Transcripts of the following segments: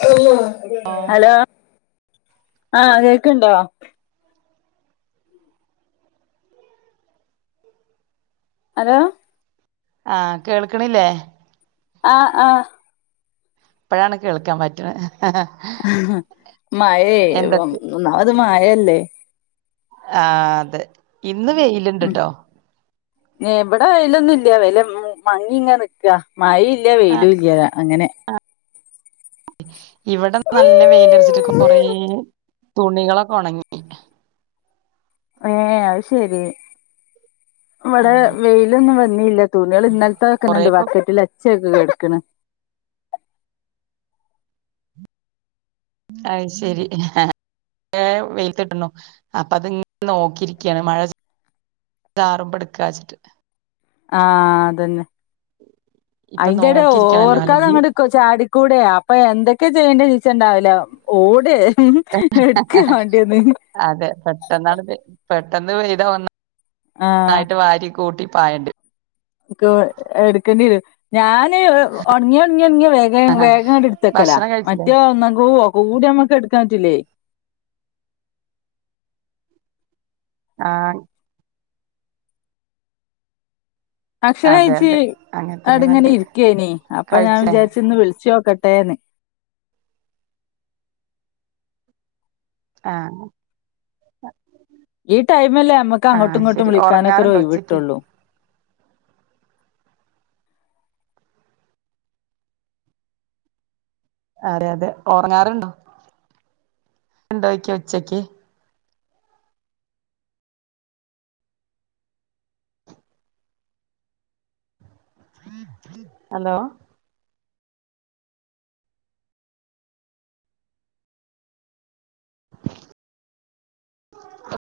hello ഓ hello ആഹ് കേൾക്കണ്ടോ ഹലോ ആഹ കേൾക്ക്ണില്ലേ ആഹ് ആഹ് പ്പഴാണ് കേൾക്കാൻ പറ്റ്ണെ ഹ്ഹ്ഹ ആഹ് മഴേ എന്തൊക്കെ ഒന്നാമത് മഴ അല്ലേ ആഹ് അതെ ഇന്ന് വെയില് ഉമ് ഏഹ് ഇവടെ വെലൊന്നും ഇല്ല വെയില് മങ്ങി ഇങ്ങെ നിക്കാ മഴീം ഇല്ല ആഹ് വെയിലും ഇല്ല അങ്ങനെ ഇവിടെ നല്ല വെയിലറച്ചിട്ട് കൊറേ തുണികളൊക്കെ ഉണങ്ങി ഏഹ് അതയ് ശെരി ഉം ഇവിടെ വെയിലൊന്നും വന്നില്ല തുണേള് ഇന്നലത്തൊക്കെന്നെണ്ട് കൊറേപ്പൊ ബക്കറ്റിൽ അച്ചേക്ക് കെടക്ക്ണ് അയ് ശെരി കൊറേ വെയിലത്തിട്ട്ണൂ അപ്പ അത് ഇങ്ങനെ നോക്കിരികാണ് മഴ ആറുമ്പം ഇട്ക്കാച്ചിട്ട് ആഹ് അതെന്നെ ഇപ്പൊ അയിന്റെ ടെ നോക്കിയിരിക്കണല്ലോ അല്ലെങ്കി ഓർക്കാതങ്ങട്ട് ചാടിക്കൂടെ അപ്പൊ എന്തൊക്കെ ചെയ്യണ്ടെ നിച്ചണ്ടാവൂല ഓടെ ഉമ് എടുക്കാ വാണ്ടീന്ന് അതെ പെട്ടെന്നാണ്ട് പെട്ടെന്ന് പെയ്താ ഒന്ന ആഹ് ഒന്നായിട്ട് വാരി കൂട്ടി പായണ്ടെരും ക് എടുക്കെണ്ടിരും ഞാന് ഒണങ്ങിയ ഒണങ്ങിയ ഒണങ്ങിയ വേഗ വേഗങ്ങട്ട് ഇട്ത്തക്കലാ ഭക്ഷണം കഴിച്ചില്ലേ മറ്റേ ഒന്നുങ്കൂ കൂടി നമ്മക്ക് എടുക്കാ പറ്റൂല്ലേ ആഹ് ഭക്ഷണം അതെ കഴിച്ച് അതെ അങ്ങനെ തന്നെ ആട്ടിങ്ങനെ നല്ലത് ഇരിക്കേനി അപ്പൊ ഞാൻ കഴിച്ചില്ലേ വിചാരിച്ച് ഇന്ന് വിളിച്ചോക്കട്ടെന്ന് ആഹ് ഈ ടൈമല്ലേ നമ്മക്ക് അങ്ങട്ടും ആഹ് ഇങ്ങട്ടും ശരി വിളിക്കാനൊക്കെ ഒര് ഉറങ്ങാറുണ്ടോ ഒയിവ് ഉച്ചക്ക് കിട്ടൊള്ളു അതെ അതെ ഓറങ്ങാറുണ്ടോ ഉണ്ടോയിക്ക ഉച്ചക്ക് ഹലോ [inaudible]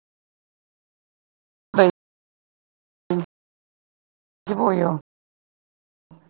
[unintelligible] ഇജ്ജ് പോയോ